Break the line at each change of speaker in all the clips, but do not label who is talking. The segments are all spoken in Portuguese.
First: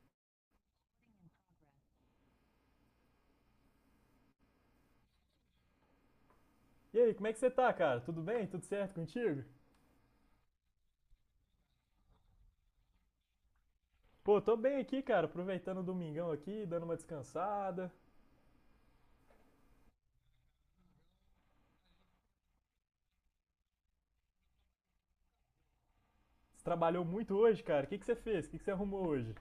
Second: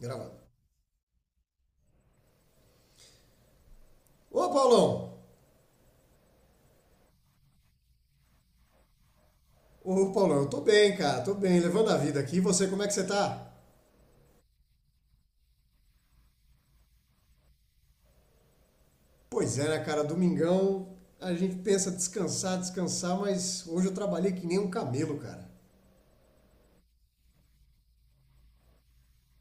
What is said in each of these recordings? Gravando. Ô, Paulão!
E aí, como é que você tá, cara? Tudo bem? Tudo certo contigo?
Ô, Paulão, eu tô bem, cara, tô bem, levando a vida aqui. E você, como é que você tá?
Pô, tô bem aqui, cara, aproveitando o domingão aqui, dando uma descansada.
Pois é, né, cara, domingão a gente pensa descansar, mas hoje eu trabalhei que nem um camelo, cara.
Você trabalhou muito hoje, cara. O que que você fez? O que que você arrumou hoje?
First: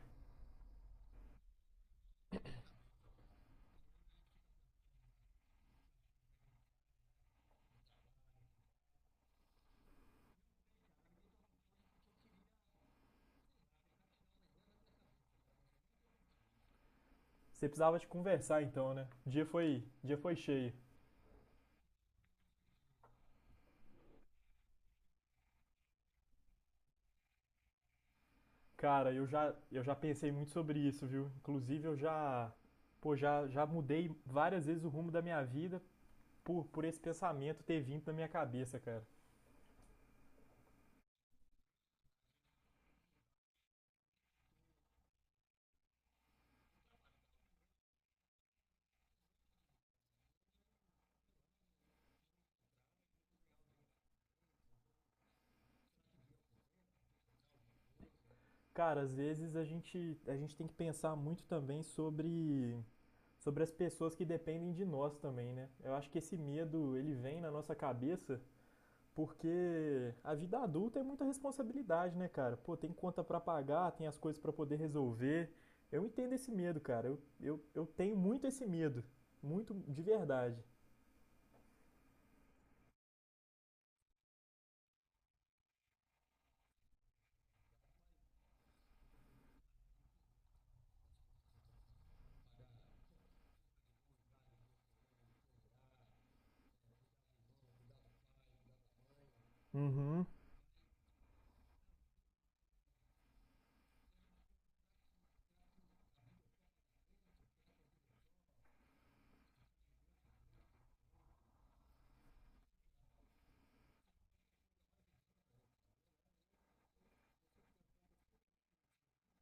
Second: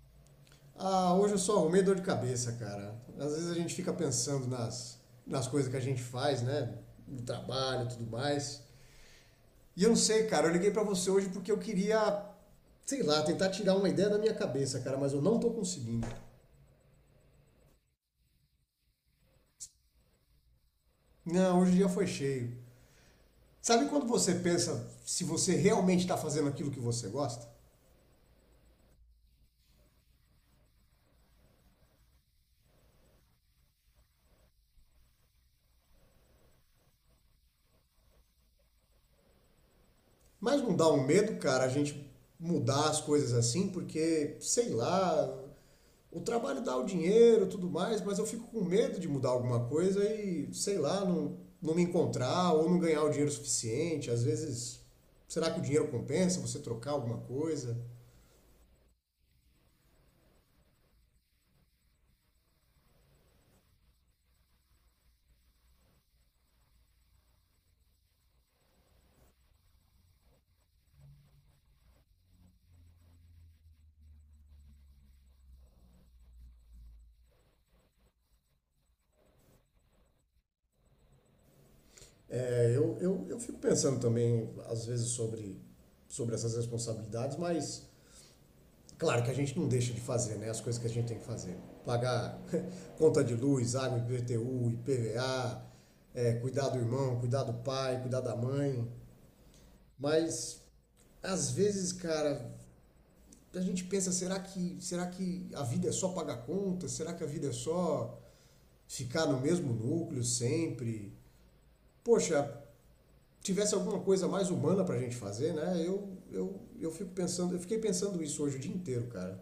Ah, hoje eu só arrumei dor de cabeça, cara. Às vezes a gente fica pensando nas coisas que a gente faz, né, no trabalho e tudo mais. E eu não sei, cara, eu liguei pra você hoje porque eu queria, sei lá, tentar tirar uma ideia da minha cabeça, cara, mas eu não tô conseguindo.
Você precisava de conversar então, né? O dia foi cheio.
Não, hoje o dia foi cheio. Sabe quando você pensa se você realmente está fazendo aquilo que você gosta?
Cara, eu já pensei muito sobre isso, viu? Inclusive, eu já, pô, já mudei várias vezes o rumo da minha vida por esse pensamento ter vindo na minha cabeça, cara.
Mas não dá um medo, cara, a gente mudar as coisas assim, porque, sei lá, o trabalho dá o dinheiro e tudo mais, mas eu fico com medo de mudar alguma coisa e, sei lá, não me encontrar ou não ganhar o dinheiro suficiente. Às vezes, será que o dinheiro compensa você trocar alguma coisa?
Cara, às vezes a gente tem que pensar muito também sobre as pessoas que dependem de nós também, né? Eu acho que esse medo, ele vem na nossa cabeça porque a vida adulta é muita responsabilidade, né, cara? Pô, tem conta pra pagar, tem as coisas pra poder resolver. Eu entendo esse medo, cara. Eu tenho muito esse medo. Muito de verdade.
É, eu fico pensando também, às vezes, sobre essas responsabilidades, mas claro que a gente não deixa de fazer, né, as coisas que a gente tem que fazer. Pagar conta de luz, água, IPTU, IPVA, é, cuidar do irmão, cuidar do pai, cuidar da mãe.
Uhum.
Mas às vezes, cara, a gente pensa, será que a vida é só pagar conta? Será que a vida é só ficar no mesmo núcleo sempre? Poxa, tivesse alguma coisa mais humana pra gente fazer, né? Eu fico pensando, eu fiquei pensando isso hoje o dia inteiro, cara.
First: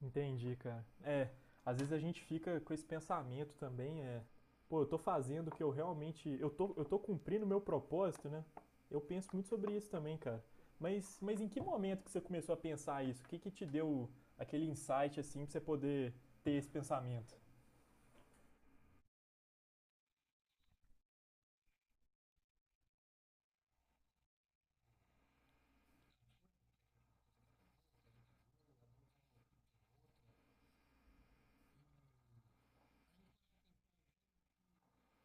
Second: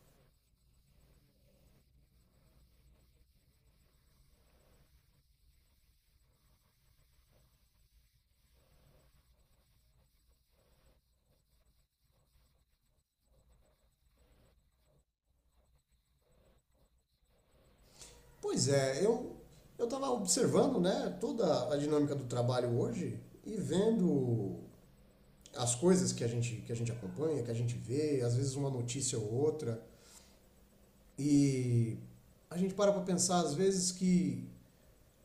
Entendi, cara. É, às vezes a gente fica com esse pensamento também, é, pô, eu tô fazendo o que eu realmente, eu tô cumprindo o meu propósito, né? Eu penso muito sobre isso também, cara. Mas em que momento que você começou a pensar isso? O que que te deu aquele insight assim pra você poder ter esse pensamento?
Pois é, eu estava observando, né, toda a dinâmica do trabalho hoje e vendo as coisas que a gente acompanha, que a gente vê, às vezes uma notícia ou outra. E a gente para para pensar, às vezes, que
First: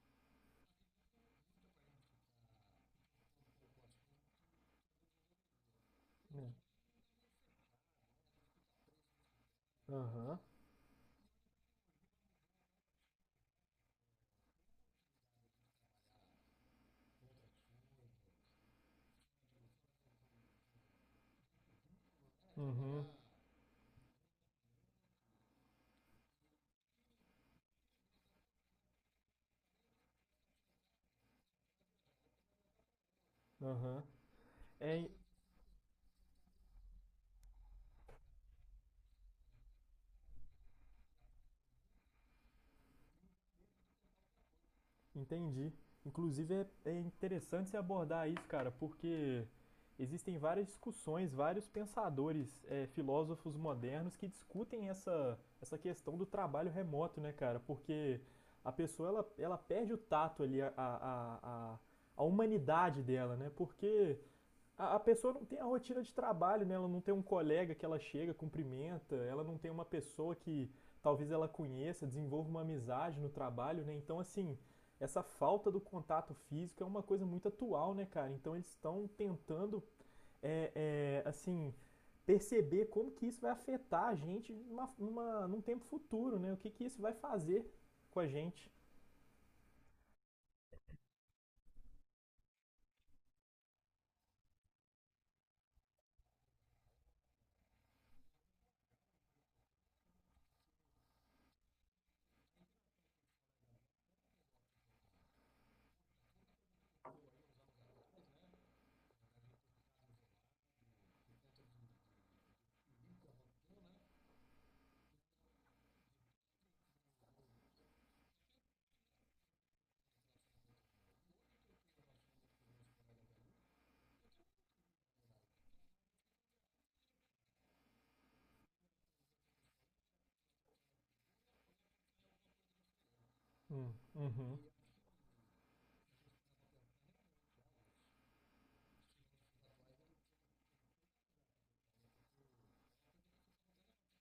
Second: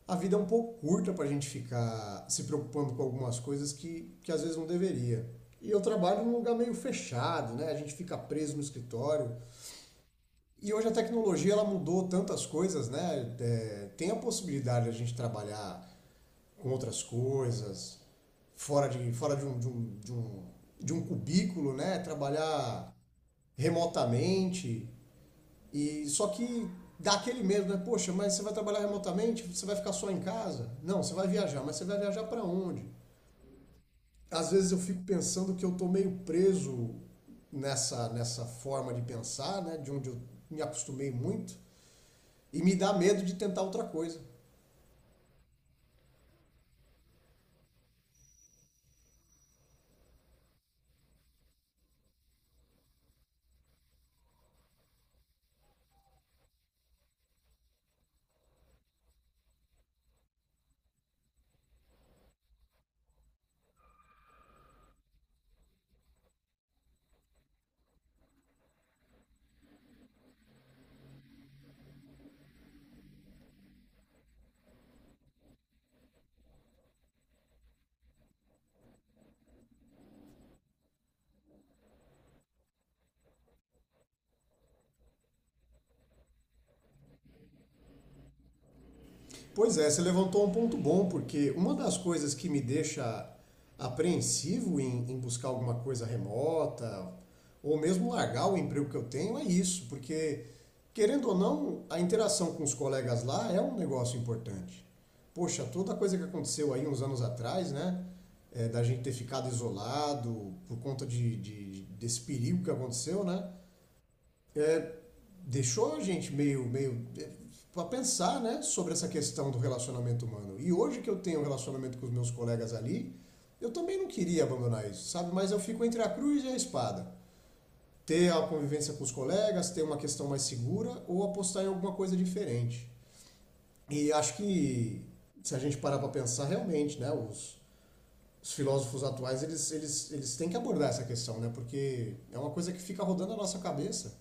a vida é um pouco curta para a gente ficar se preocupando com algumas coisas que às vezes não deveria. E eu trabalho num
Hum.
lugar meio fechado, né? A gente fica preso no escritório.
Aham,
E hoje a tecnologia ela mudou tantas coisas, né? É, tem a possibilidade de a gente trabalhar com outras coisas, fora de, um, de, um, de, um, de um cubículo, né? Trabalhar
uhum,
remotamente. Só que dá aquele medo, né? Poxa, mas você vai trabalhar remotamente? Você vai ficar só em casa? Não, você vai viajar, mas você vai viajar para onde?
aham.
Às vezes eu fico
É,
pensando que eu tô meio preso nessa forma de pensar, né? De onde eu me acostumei muito. E me dá medo de tentar outra coisa.
entendi. Inclusive é, é interessante se abordar isso, cara, porque existem várias discussões, vários pensadores, é, filósofos modernos que discutem essa questão do trabalho remoto, né, cara? Porque a pessoa ela perde o tato ali, a humanidade dela, né? Porque a pessoa não tem a rotina de trabalho, né? Ela não tem um colega que ela chega, cumprimenta, ela não tem uma pessoa que talvez ela conheça, desenvolva uma amizade no trabalho, né? Então, assim, essa falta do contato físico é uma coisa muito atual, né, cara? Então, eles estão tentando, é, é, assim, perceber como que isso vai afetar a gente num tempo futuro, né? O que que isso vai fazer com a gente.
Pois é, você levantou um ponto bom, porque uma das coisas que me deixa apreensivo em, buscar alguma coisa remota, ou mesmo largar o emprego que eu tenho, é isso, porque, querendo ou não, a interação com os colegas lá é um negócio importante. Poxa, toda a coisa que aconteceu aí uns anos atrás, né? É, da gente ter ficado isolado por conta desse perigo que aconteceu, né? É, deixou a gente meio é, para pensar, né, sobre essa questão do relacionamento humano. E hoje que eu tenho um relacionamento com os meus colegas ali, eu também não queria abandonar isso, sabe? Mas eu fico entre a cruz e a espada. Ter a convivência com os colegas, ter uma questão mais segura ou apostar em alguma coisa diferente. E acho
Uhum.
que se a gente parar para pensar realmente, né, os, filósofos atuais, eles têm que abordar essa questão, né? Porque é uma coisa que fica rodando a nossa cabeça.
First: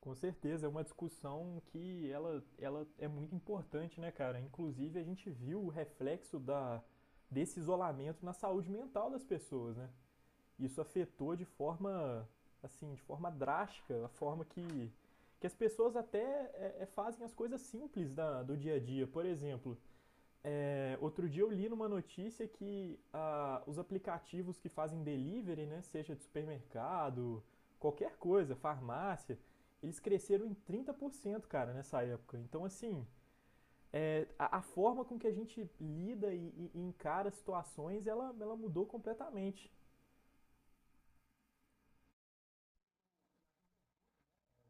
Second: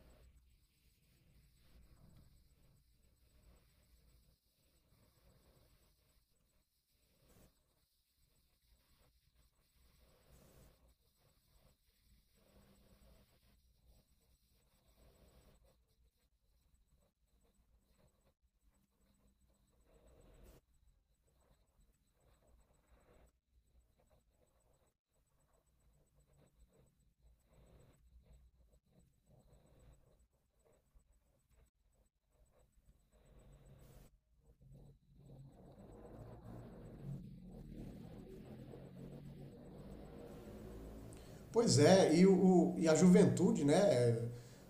Com certeza, é uma discussão que ela é muito importante, né, cara? Inclusive, a gente viu o reflexo da, desse isolamento na saúde mental das pessoas, né? Isso afetou de forma, assim, de forma drástica, a forma que as pessoas até é, é, fazem as coisas simples da, do dia a dia. Por exemplo, é, outro dia eu li numa notícia que ah, os aplicativos que fazem delivery, né, seja de supermercado, qualquer coisa, farmácia, eles cresceram em 30%, cara, nessa época. Então, assim, é, a forma com que a gente lida e, e encara situações, ela mudou completamente.
Pois é, e a juventude, né? É,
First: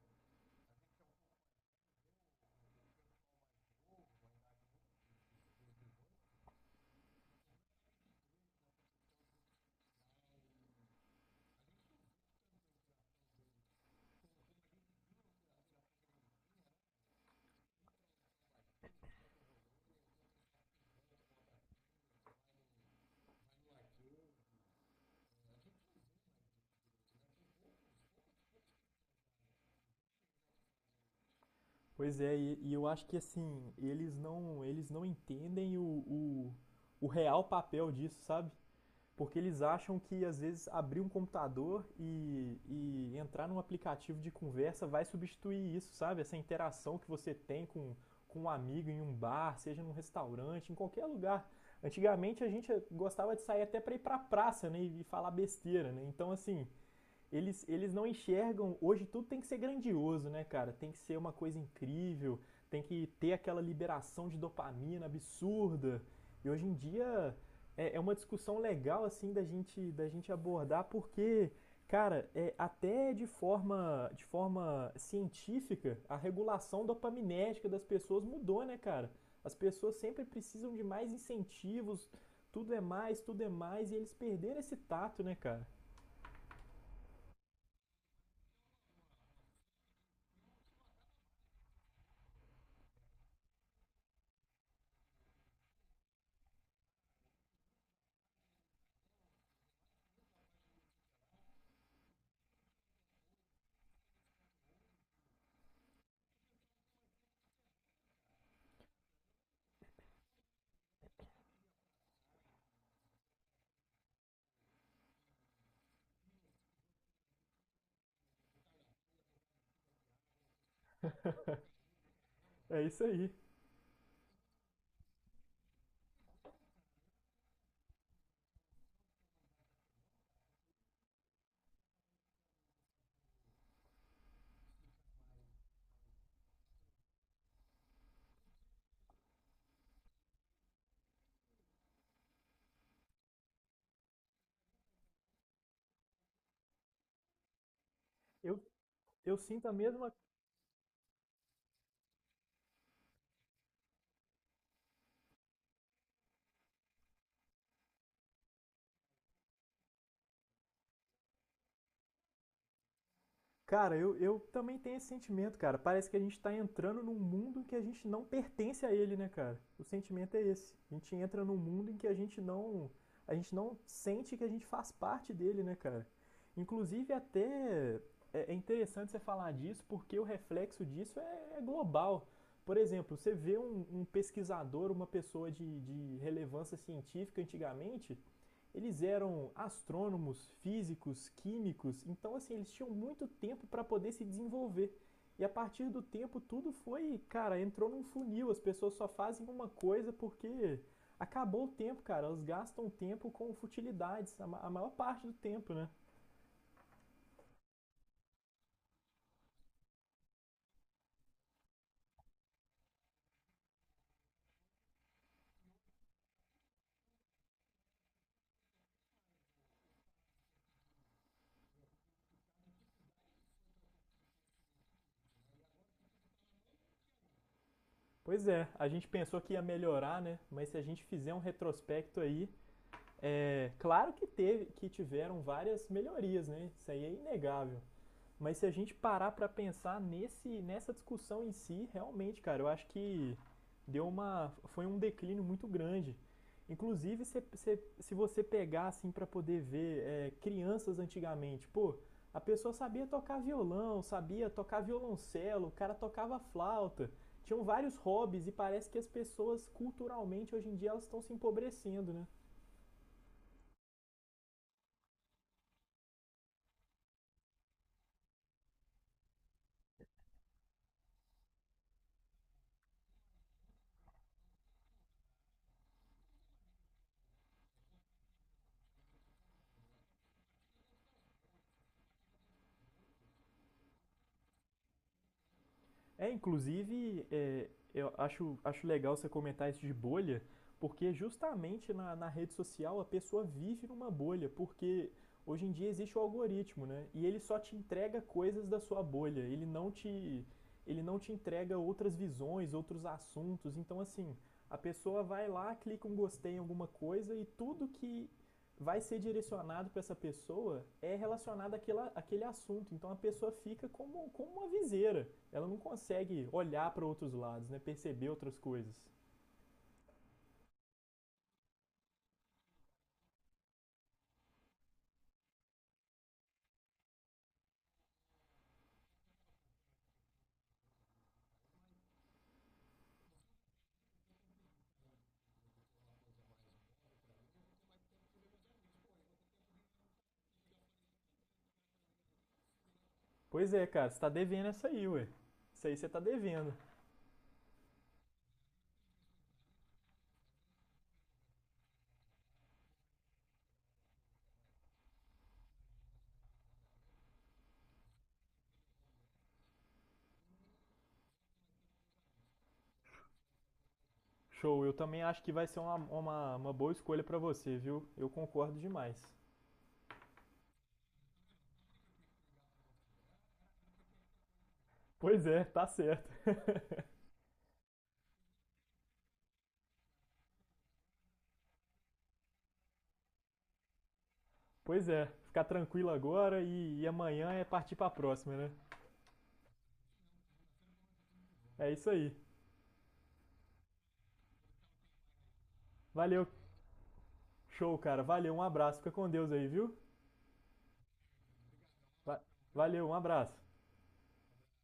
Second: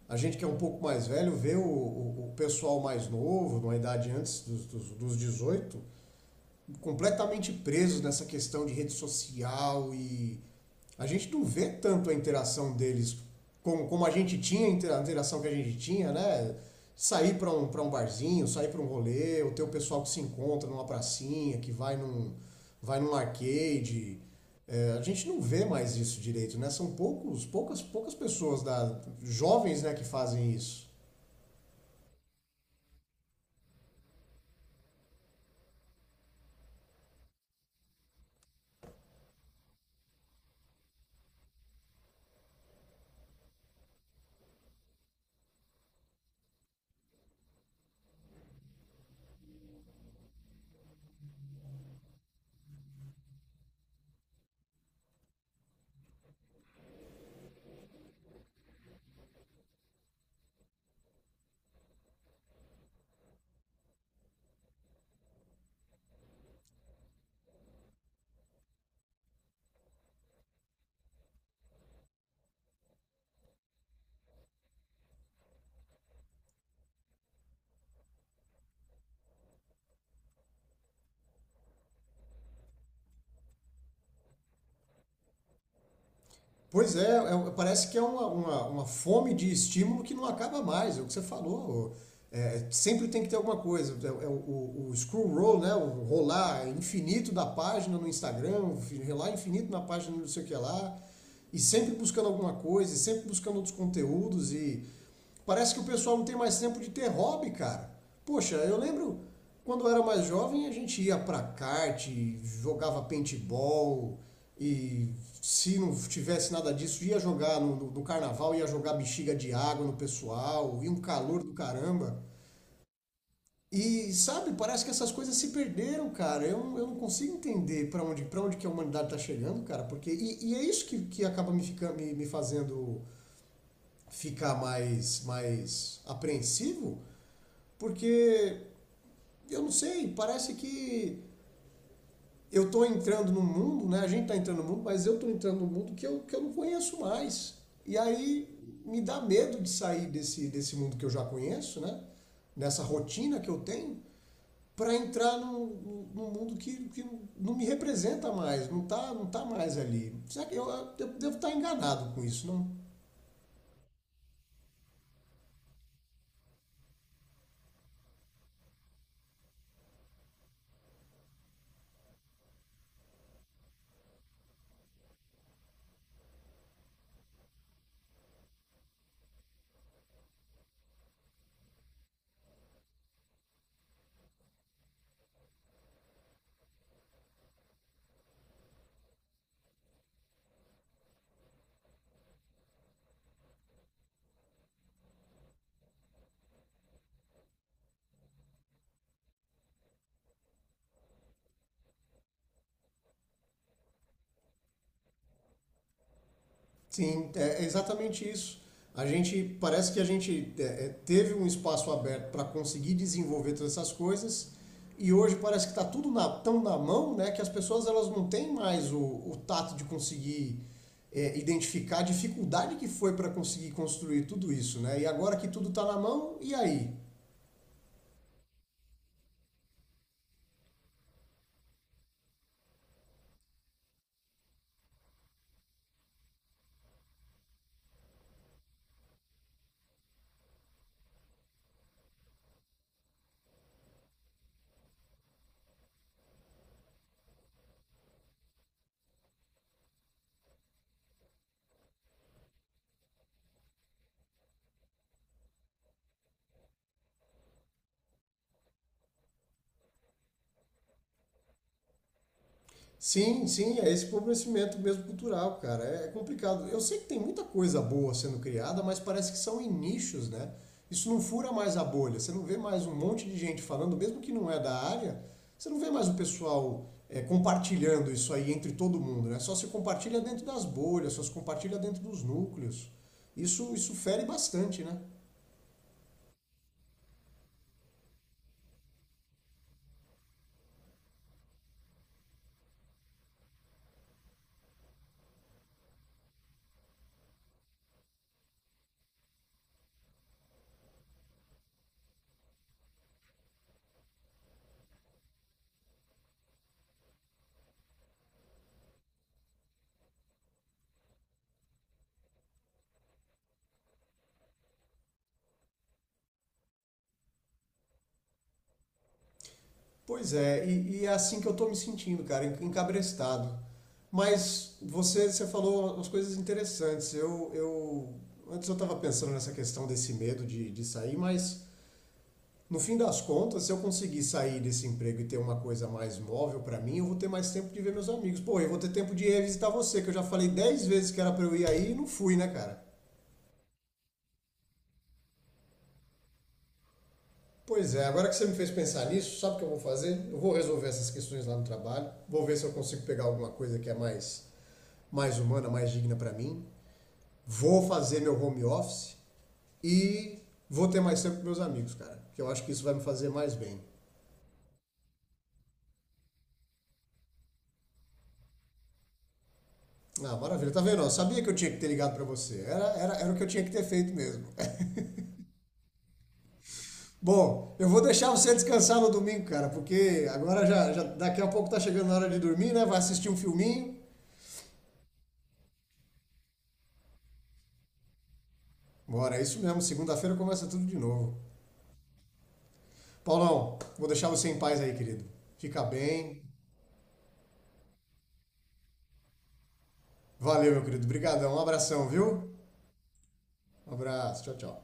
a gente que é um pouco mais velho vê o pessoal mais novo, numa idade antes dos 18, completamente presos nessa questão de rede social. E a gente não vê tanto a interação deles como, como a gente tinha, a interação que a gente tinha, né? Sair para para um barzinho, sair para um rolê, ou ter o pessoal que se encontra numa pracinha, que vai num arcade. É, a gente não vê mais isso direito, né? São poucos, poucas pessoas da, jovens, né, que fazem isso.
Pois é, e eu acho que, assim, eles não entendem o real papel disso, sabe? Porque eles acham que, às vezes, abrir um computador e entrar num aplicativo de conversa vai substituir isso, sabe? Essa interação que você tem com um amigo em um bar, seja num restaurante, em qualquer lugar. Antigamente a gente gostava de sair até para ir para a praça, né, e falar besteira, né? Então assim, eles não enxergam. Hoje tudo tem que ser grandioso, né, cara? Tem que ser uma coisa incrível, tem que ter aquela liberação de dopamina absurda. E hoje em dia é, é uma discussão legal, assim, da gente abordar, porque, cara, é, até de forma científica, a regulação dopaminética das pessoas mudou, né, cara? As pessoas sempre precisam de mais incentivos, tudo é mais, e eles perderam esse tato, né, cara?
Pois é, parece que é uma fome de estímulo que não acaba mais, é o que você falou. É, sempre tem que ter alguma coisa. É, é o scroll roll, né? O rolar infinito da página no Instagram, o rolar infinito na página não sei o que lá, e sempre buscando alguma coisa, e sempre buscando outros conteúdos, e parece que o pessoal não tem mais tempo de ter hobby, cara. Poxa, eu lembro quando eu era mais jovem, a gente ia pra kart, jogava paintball e se não tivesse nada disso, ia jogar no carnaval, ia jogar bexiga de água no pessoal, e um calor do caramba.
É isso aí.
E sabe, parece que essas coisas se perderam, cara. Eu não consigo entender pra onde, para onde que a humanidade tá chegando, cara, porque e é isso que acaba me, fica, me fazendo ficar mais apreensivo, porque eu não sei, parece que eu estou entrando no mundo, né? A gente está entrando no mundo, mas eu estou entrando no mundo que que eu não conheço mais. E aí
Eu,
me dá
Eu
medo
sinto
de
a
sair
mesma.
desse mundo que eu já conheço, né? Nessa rotina que eu tenho, para entrar num mundo que não me representa mais, não tá mais ali. Será que eu devo estar enganado com isso, não?
Cara, eu também tenho esse sentimento, cara. Parece que a gente tá entrando num mundo em que a gente não pertence a ele, né, cara? O sentimento é esse. A gente entra num mundo em que a gente não. A gente não sente que a gente faz parte dele, né, cara? Inclusive, até é interessante você falar disso, porque o reflexo disso é global. Por exemplo, você vê um pesquisador, uma pessoa de relevância científica antigamente, eles eram astrônomos, físicos, químicos, então assim, eles tinham muito tempo para poder se desenvolver. E a partir do tempo tudo foi, cara, entrou num funil, as pessoas só fazem uma coisa porque acabou o tempo, cara. Elas gastam tempo com futilidades, a maior parte do tempo, né?
Sim, é exatamente isso. A gente parece que a gente teve um espaço aberto para conseguir desenvolver todas essas coisas e hoje parece que está tudo tão na mão, né, que as pessoas, elas não têm mais o tato de conseguir é, identificar a dificuldade que foi para conseguir construir tudo isso, né? E agora que tudo está na mão, e aí?
Pois é, a gente pensou que ia melhorar, né? Mas se a gente fizer um retrospecto aí, é claro que teve, que tiveram várias melhorias, né? Isso aí é inegável. Mas se a gente parar para pensar nessa discussão em si, realmente, cara, eu acho que deu uma foi um declínio muito grande. Inclusive, se você pegar assim para poder ver é, crianças antigamente, pô, a pessoa sabia tocar violão, sabia tocar violoncelo, o cara tocava flauta, tinham vários hobbies e parece que as pessoas culturalmente hoje em dia elas estão se empobrecendo, né?
Sim, sim, é esse empobrecimento mesmo cultural, cara. É complicado. Eu sei que tem muita coisa boa sendo criada, mas parece que são em nichos, né? Isso não fura mais a bolha. Você não vê mais um monte de gente falando, mesmo que não é da área, você não vê mais o pessoal é, compartilhando isso aí entre todo mundo, né? Só se compartilha dentro das bolhas, só se compartilha dentro dos núcleos. Isso fere bastante, né?
É, inclusive, é, acho legal você comentar isso de bolha, porque justamente na, na rede social a pessoa vive numa bolha, porque hoje em dia existe o algoritmo, né? E ele só te entrega coisas da sua bolha, ele não te entrega outras visões, outros assuntos. Então, assim, a pessoa vai lá, clica um gostei em alguma coisa e tudo que vai ser direcionado para essa pessoa é relacionado àquela, àquele assunto. Então a pessoa fica como, como uma viseira, ela não consegue olhar para outros lados, né? Perceber outras coisas.
Pois é, e é assim que eu tô me sentindo, cara, encabrestado. Mas você, falou umas coisas interessantes. Eu antes eu estava pensando nessa questão desse medo de sair, mas no fim das contas, se eu conseguir sair desse emprego e ter uma coisa mais móvel para mim, eu vou ter mais tempo de ver meus amigos. Pô, eu vou ter tempo de ir visitar você, que eu já falei 10 vezes que era para eu ir aí e não fui, né, cara?
Pois é, cara, você tá devendo essa aí, ué. Isso aí você tá devendo.
Pois é, agora que você me fez pensar nisso, sabe o que eu vou fazer? Eu vou resolver essas questões lá no trabalho, vou ver se eu consigo pegar alguma coisa que é mais humana, mais digna para mim. Vou fazer meu home office e vou ter mais tempo com meus amigos, cara. Que eu acho que isso vai me fazer mais bem.
Show, eu também acho que vai ser uma boa escolha para você, viu? Eu concordo demais.
Ah, maravilha. Tá vendo? Eu sabia que eu tinha que ter ligado para você. Era o que eu tinha que ter feito mesmo.
Pois é, tá certo.
Bom, eu vou deixar você descansar no domingo, cara, porque agora já daqui a pouco tá chegando a hora de dormir, né? Vai assistir um filminho.
Pois é, ficar tranquilo agora e amanhã é partir pra próxima, né?
Bora, é isso mesmo. Segunda-feira começa tudo de novo.
É isso aí.
Paulão, vou deixar você em paz aí, querido. Fica bem.
Valeu, show, cara. Valeu, um abraço. Fica com Deus aí, viu?
Valeu, meu querido. Obrigadão. Um abração,
Va-
viu?
Valeu, um abraço.
Um abraço. Tchau, tchau.